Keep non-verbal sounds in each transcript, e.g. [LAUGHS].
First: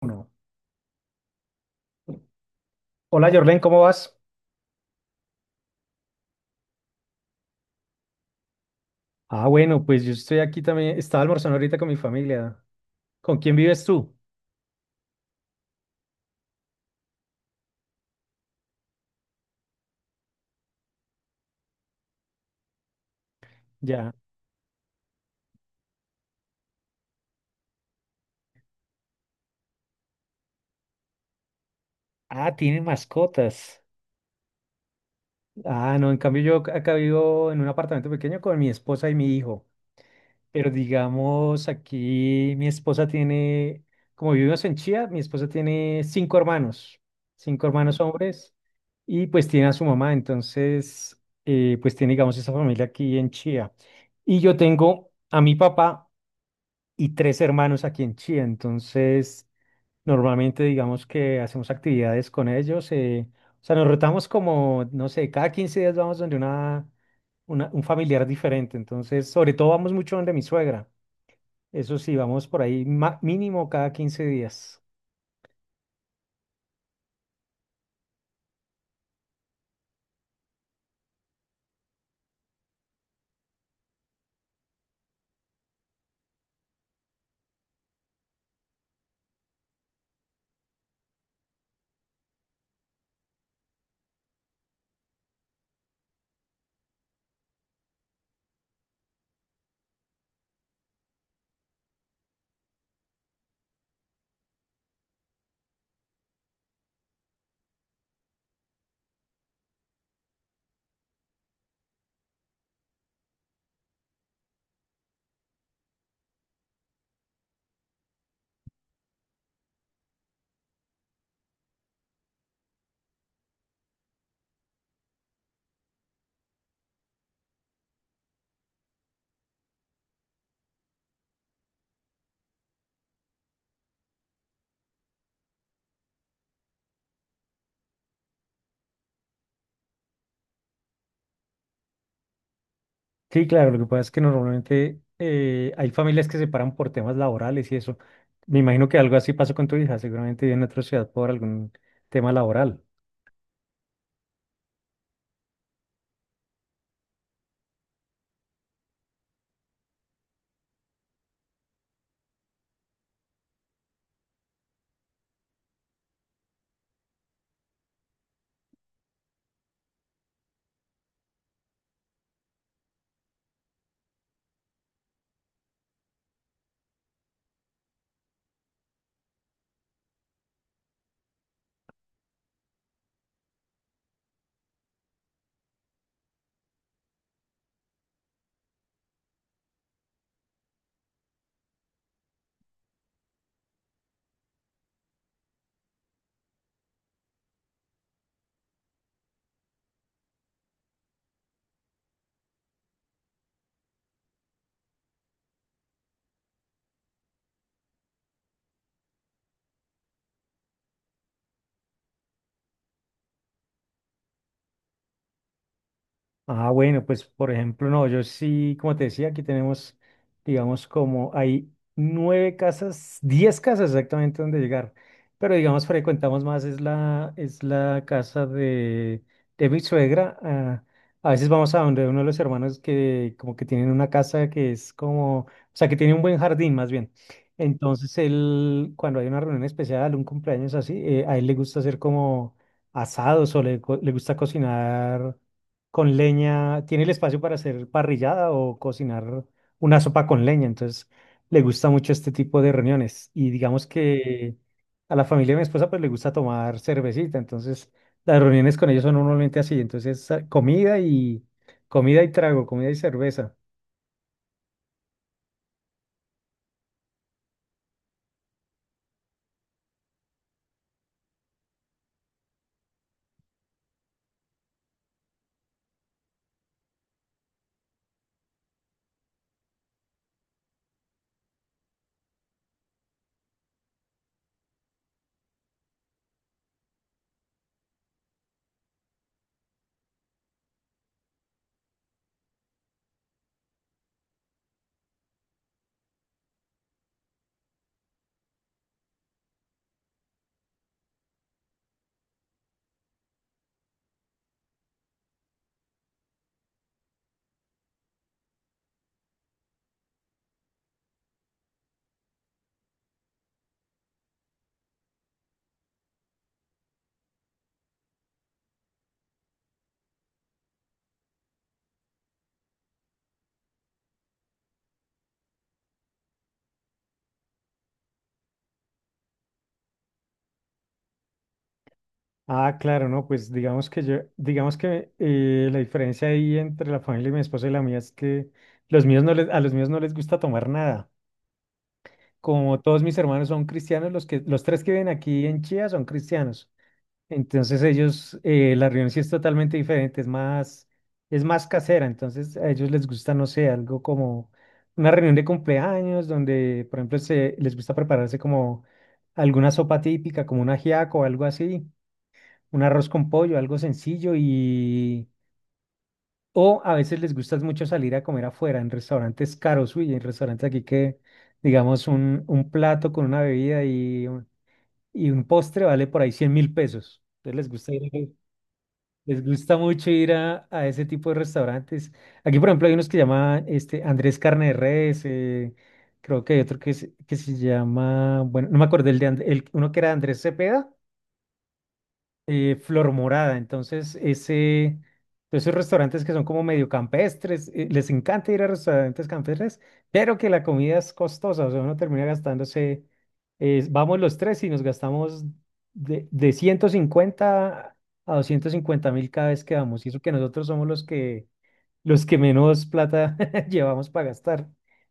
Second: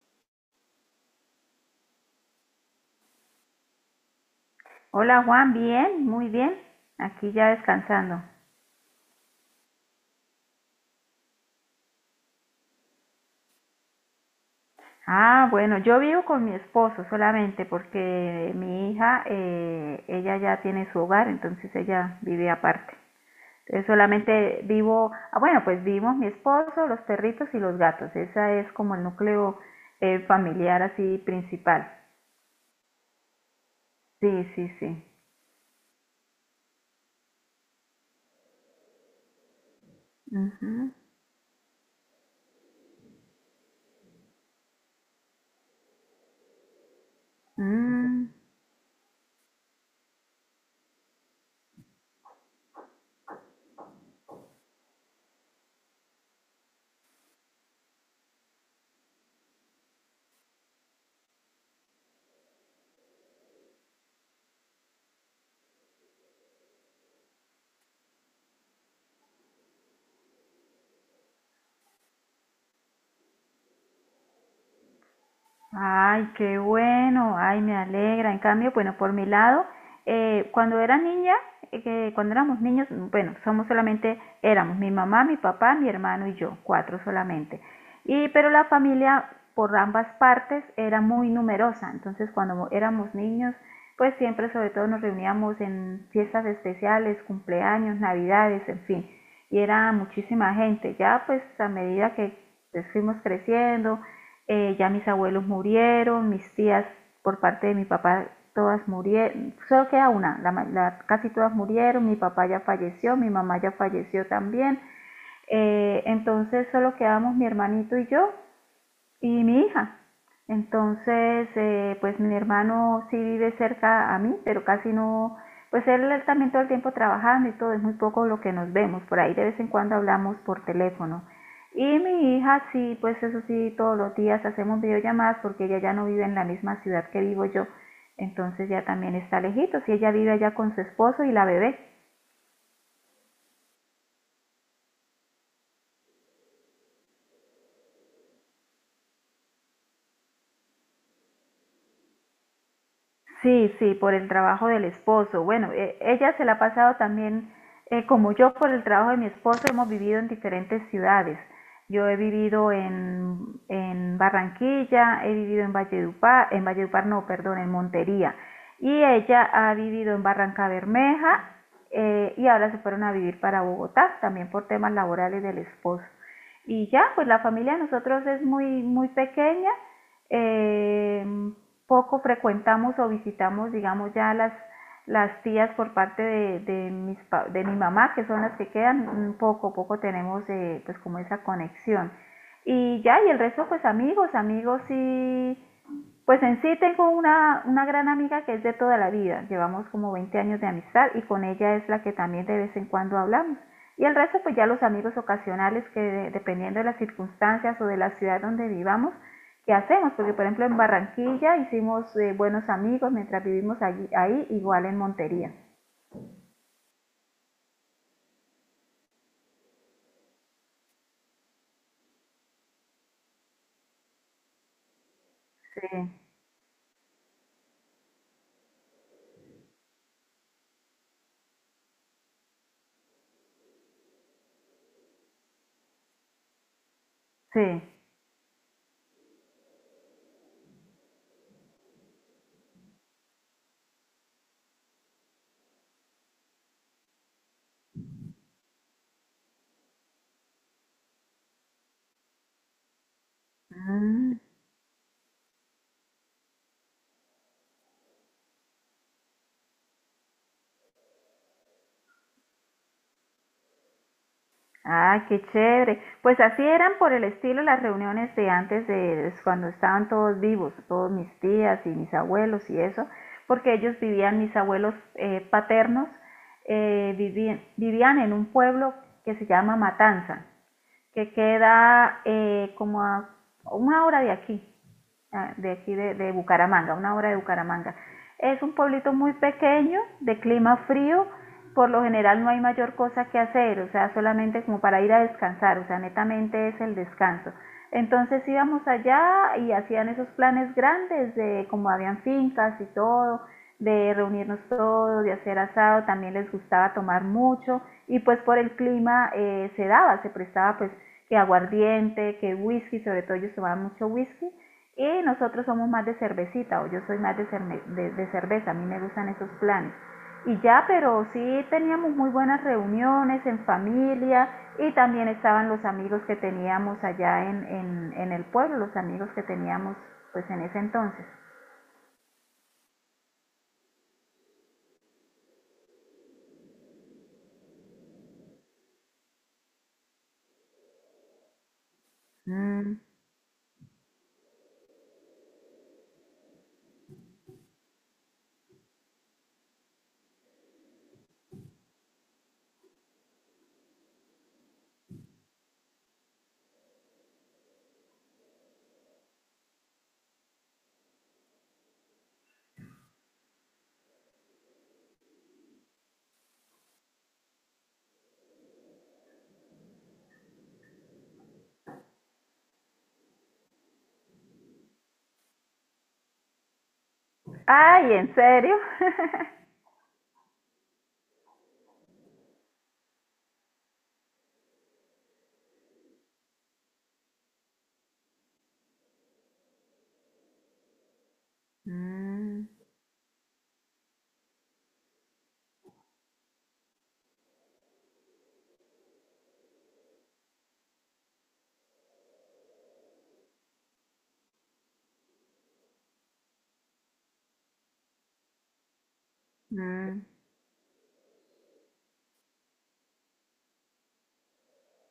Uno. Hola, Jorlen, ¿cómo vas? Hola Juan, bien, muy bien. Aquí ya descansando. Ah, bueno, pues yo estoy aquí también. Estaba almorzando ahorita con mi familia. ¿Con quién vives tú? Ah, bueno, yo vivo con mi esposo solamente porque mi hija, ella ya tiene su hogar, entonces ella vive aparte. Entonces Ya. solamente vivo, ah, bueno, pues vivimos mi esposo, los perritos y los gatos. Esa es como el núcleo familiar así principal. Ah, tienen mascotas. Sí, sí, sí. Ah, no, en cambio yo acá vivo en un apartamento pequeño con mi esposa y mi hijo. Pero Ujú. digamos, aquí mi esposa tiene, como vivimos en Chía, mi esposa tiene cinco hermanos Mm. hombres, y pues tiene a su mamá. Entonces, pues tiene, digamos, esa familia aquí en Chía. Y yo tengo a mi papá. Y tres hermanos aquí en Chía. Entonces, normalmente digamos que hacemos actividades con ellos. O sea, nos rotamos como, no sé, cada 15 días vamos donde un familiar diferente. Entonces, sobre todo vamos mucho donde mi suegra. Eso sí, vamos por ahí mínimo cada 15 días. Ay, qué bueno, ay, me alegra. En cambio, bueno, por mi lado, cuando era niña, que cuando éramos niños, bueno, somos solamente, éramos mi mamá, mi papá, mi hermano y yo, cuatro solamente. Y, pero la familia por ambas partes era muy numerosa, entonces cuando éramos niños, pues siempre sobre todo nos reuníamos en fiestas especiales, cumpleaños, navidades, en fin, y era muchísima gente. Ya pues a medida que pues, fuimos creciendo, ya mis abuelos murieron, mis tías por parte de mi papá todas murieron, solo queda una, casi todas murieron, mi papá ya falleció, mi mamá ya falleció también, entonces solo quedamos mi hermanito y yo y mi hija. Entonces, pues mi hermano sí vive cerca a mí, pero casi no, pues él también todo el tiempo trabajando y todo, es muy poco lo que nos vemos, por ahí de vez en cuando hablamos por teléfono. Y mi hija sí, pues eso sí, todos los días hacemos videollamadas porque ella ya no vive en la misma ciudad que vivo yo, entonces ya también está lejitos y ella vive allá con su esposo y la bebé. Sí, claro, lo que pasa es que normalmente hay familias que se paran por temas laborales y eso. Me imagino que algo así pasó con tu hija, seguramente vive en otra ciudad por algún tema laboral. Sí, sí, por el trabajo del esposo. Bueno, ella se la ha pasado también, como yo, por el trabajo de mi esposo, hemos vivido en diferentes ciudades. Yo he vivido en Barranquilla, he vivido en Valledupar no, perdón, en Montería. Y ella ha vivido en Barranca Bermeja y ahora se fueron a vivir para Bogotá, también por temas laborales del esposo. Y ya, pues la familia de nosotros es muy, muy pequeña eh, poco frecuentamos o visitamos, digamos, las tías por parte de de mi mamá, que son las que quedan, poco, poco tenemos pues como esa conexión. Y ya, y el resto pues amigos, amigos y pues en sí tengo una gran amiga que es de toda la vida, llevamos como 20 años de amistad y con ella es la que también de vez en cuando hablamos. Y el resto pues ya los amigos ocasionales dependiendo de las circunstancias o de la ciudad donde vivamos, que hacemos, porque por ejemplo en Barranquilla hicimos buenos amigos mientras vivimos allí, ahí, igual en Montería. Ah, bueno, pues por ejemplo, no, yo sí, como te decía, aquí tenemos, digamos, como hay nueve casas, 10 casas exactamente donde llegar, pero Sí, digamos, frecuentamos más, es la casa de mi suegra. A veces vamos a donde uno de los hermanos que como que tienen una casa que es como, o sea, que tiene un buen jardín más bien. sí. Entonces, él, cuando hay una reunión especial, un cumpleaños así, a él le gusta hacer como asados o le gusta cocinar con leña, tiene el espacio para hacer parrillada o cocinar una sopa con leña, entonces le gusta mucho este tipo de reuniones y digamos Mm. que a la familia de mi esposa pues le gusta tomar cervecita, entonces las reuniones con ellos son normalmente así, entonces comida y comida y trago, comida y cerveza. Ah, qué chévere. Pues así eran por el estilo las reuniones de antes de cuando estaban todos vivos, todos mis tías y mis abuelos y eso, porque ellos vivían, mis abuelos paternos, vivían en un pueblo que se llama Matanza, que queda como a una hora de aquí, ah, de aquí de Bucaramanga, una hora de Bucaramanga. Es un pueblito muy pequeño, de clima frío, por lo general no hay mayor cosa que hacer, o sea, solamente como para ir a descansar, o sea, netamente es el descanso. Entonces íbamos allá y hacían esos planes grandes de como habían fincas y todo, de reunirnos todos, de hacer asado, también les gustaba tomar mucho y pues por el clima se daba, se prestaba pues que aguardiente, que whisky, sobre todo ellos tomaban mucho whisky y nosotros somos más de cervecita o yo soy más de cerveza, a mí me gustan esos planes. Y ya, pero sí teníamos muy buenas reuniones en familia y también estaban los amigos que teníamos allá en el pueblo, los amigos que teníamos pues en ese entonces. Ah, claro, no, pues digamos que yo, digamos que la diferencia ahí entre la familia de mi esposa y la mía es que los míos no les, a los míos no les gusta tomar nada. Como Mm. todos mis hermanos son cristianos, los que, los tres que viven aquí en Chía son cristianos. Entonces ellos, la reunión sí es totalmente diferente, es más casera. Entonces a ellos les gusta, no sé, algo como una reunión de cumpleaños donde, por ejemplo, se, les gusta prepararse como alguna sopa típica, como un ajiaco o algo así, un arroz con pollo, algo sencillo y o a veces les gusta mucho salir a comer afuera, en restaurantes caros. Uy, en restaurantes aquí que, digamos, un plato con una bebida y un postre vale por ahí 100.000 pesos. Entonces les gusta Ay, ir, ¿en serio? les gusta mucho ir a ese tipo de restaurantes. Aquí, por ejemplo, hay unos que llaman este, Andrés Carne de Res. Creo que hay otro que, que se llama, bueno, no me acordé el de uno que era Andrés Cepeda. [LAUGHS] mm, Flor Morada. Entonces, ese, esos restaurantes que son como medio campestres, les encanta ir a restaurantes campestres, pero que la comida es costosa, o sea, uno termina gastándose, vamos los tres y nos gastamos de 150 a 250.000 cada vez que vamos. Y eso mm, que nosotros somos los que menos plata [LAUGHS] llevamos para gastar.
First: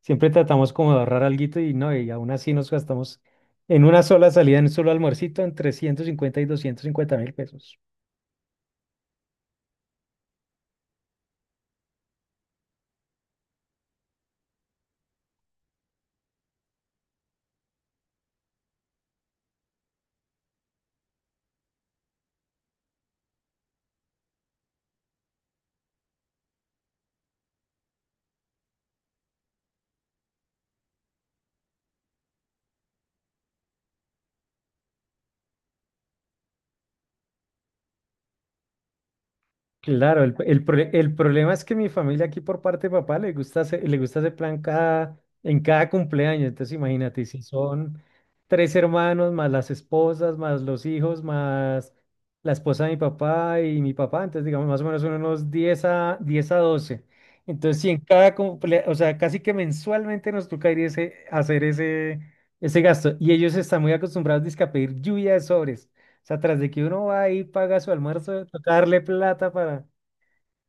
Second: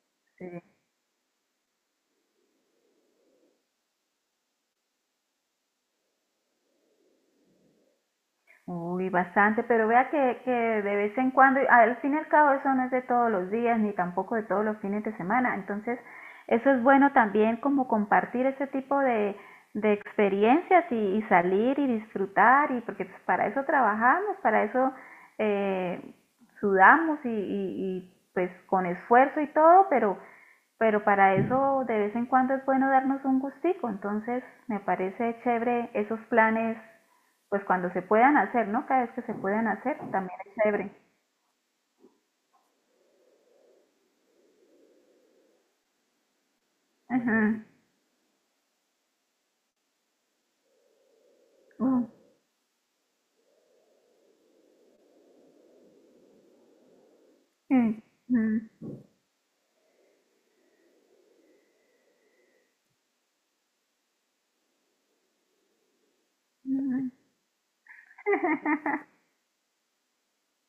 Siempre sí. tratamos como de ahorrar alguito y no, y aún así nos gastamos en una sola salida, en un solo almuercito, entre 150 y 250 mil pesos. Uy, bastante, pero vea que de vez en cuando, y al fin y al cabo eso no es de todos los días ni tampoco de todos los fines de semana, entonces eso es bueno también como compartir ese tipo de experiencias y salir y disfrutar y porque pues, para eso trabajamos, para eso eh, sudamos pues con esfuerzo y todo, pero para eso de vez en cuando es bueno darnos un gustico, entonces me parece chévere esos planes, pues cuando se puedan hacer, ¿no? Cada vez que se puedan hacer, Claro, el, también es el pro- chévere. el problema es que mi familia aquí por parte de papá le gusta ese plan cada, en cada cumpleaños. Entonces imagínate, si Ujú. son tres hermanos, más las esposas, más los hijos, más Ujú. la esposa de mi papá y mi papá, entonces digamos más o menos son unos diez a 12. Entonces si en cada Ujú. O sea, casi que mensualmente nos toca ir ese, hacer ese gasto. Y ellos están muy acostumbrados dizque, a pedir lluvia de sobres. O sea, tras de que uno Ujú. va ahí, paga su almuerzo, [LAUGHS]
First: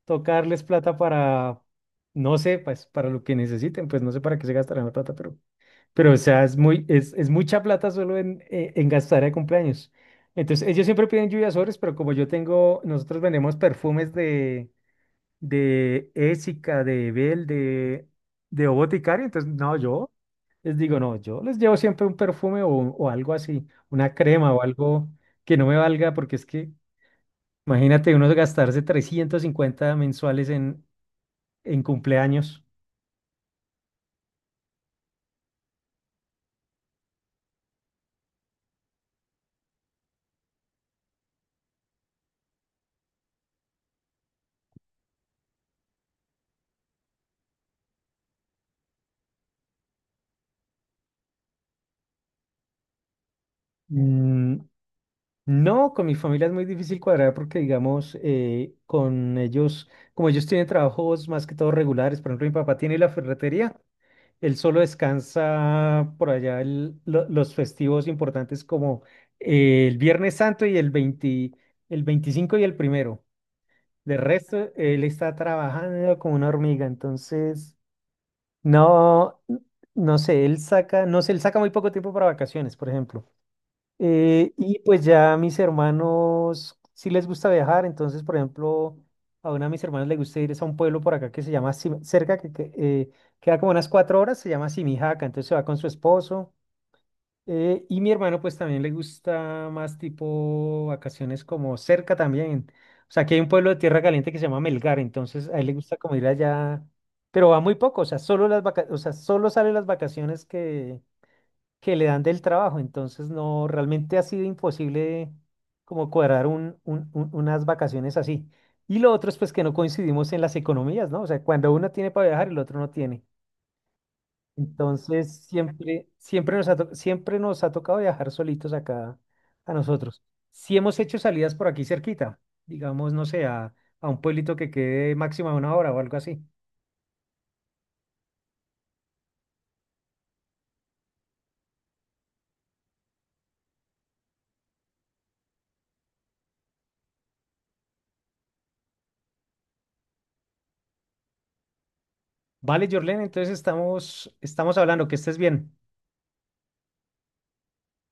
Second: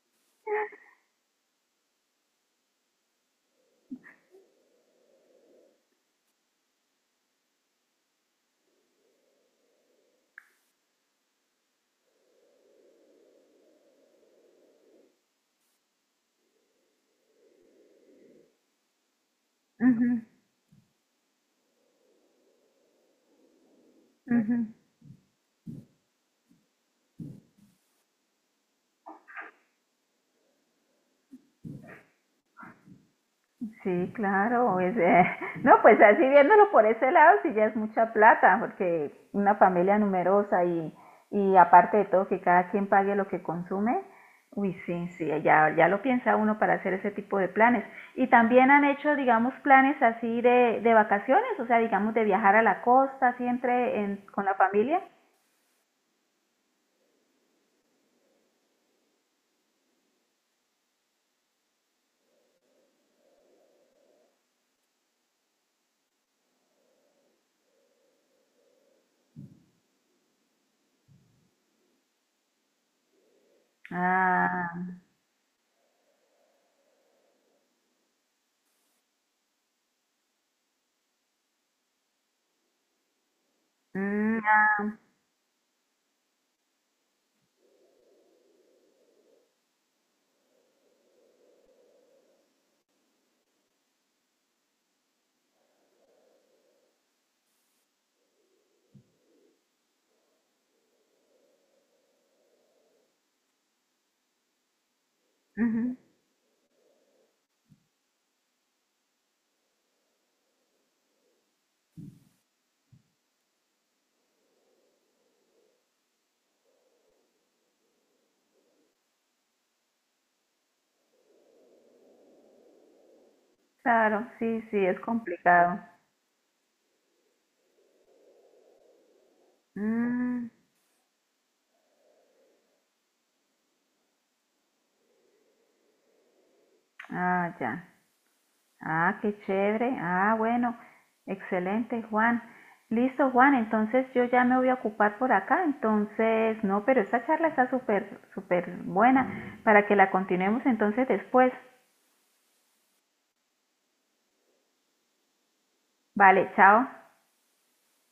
tocarles plata para, no sé, pues para lo que necesiten, pues no sé para qué se gastarán la plata, pero, pero o sea, es mucha plata solo en gastar de cumpleaños. Entonces, ellos siempre piden lluvias sobres, pero como yo tengo, nosotros vendemos perfumes de Ésica, de Ebel, de O Boticario, entonces no, yo Ujú. les digo, no, yo les llevo siempre un perfume o algo así, una crema o Ujú. algo que no me valga, porque es que imagínate uno gastarse 350 mensuales en, cumpleaños. Sí, claro. Es, [LAUGHS] no, pues así viéndolo por ese lado, sí ya es mucha plata, porque una familia numerosa y aparte de todo que cada quien pague lo que consume, uy, sí, sí, ya, ya lo piensa uno para hacer ese tipo de planes. Y también han hecho, digamos, planes así de vacaciones, o sea, digamos, de viajar a la costa, así entre con la Mm, familia. no, con mi familia es muy difícil cuadrar porque, digamos, con ellos, como ellos tienen trabajos más que todo regulares, por ejemplo, mi papá tiene la ferretería. Él solo descansa por allá los festivos importantes como el Viernes Santo y el 20, el 25 y el primero. De resto, Ah, él está trabajando como una hormiga, entonces no, no sé, él saca, no sé, él saca muy poco tiempo para vacaciones, por ejemplo. mm, Eh, ah, y pues ya a mis hermanos sí les gusta viajar, entonces, por ejemplo, a una de mis hermanos le gusta ir es a un pueblo por acá que se llama cerca, que queda como unas 4 horas, se llama Simijaca, entonces se va con su esposo. Y mi hermano pues también le gusta más tipo vacaciones como cerca también. O sea, aquí hay un pueblo de Tierra Caliente que se llama Melgar, entonces a él le ujú, gusta como ir allá, pero va muy poco, o sea, o sea, solo sale las vacaciones que le dan del trabajo. Entonces, no, realmente ha sido imposible como cuadrar unas vacaciones así. Y lo otro es pues que no coincidimos en las economías, ¿no? O sea, cuando uno tiene para viajar, el otro no tiene. claro, sí, sí, es Entonces, complicado. siempre, siempre nos ha tocado viajar solitos acá a nosotros. Mm, Si hemos hecho salidas por aquí cerquita, digamos, no sé, a un pueblito que quede máxima una hora o algo así. ah, ya. Ah, qué chévere. Ah, bueno, excelente, Juan. Listo, Juan, entonces yo ya me voy a ocupar por acá. Entonces, no, pero esta charla está súper, súper buena para que la continuemos entonces después. Vale, Jorlen, entonces estamos, hablando, que estés bien. Vale, chao.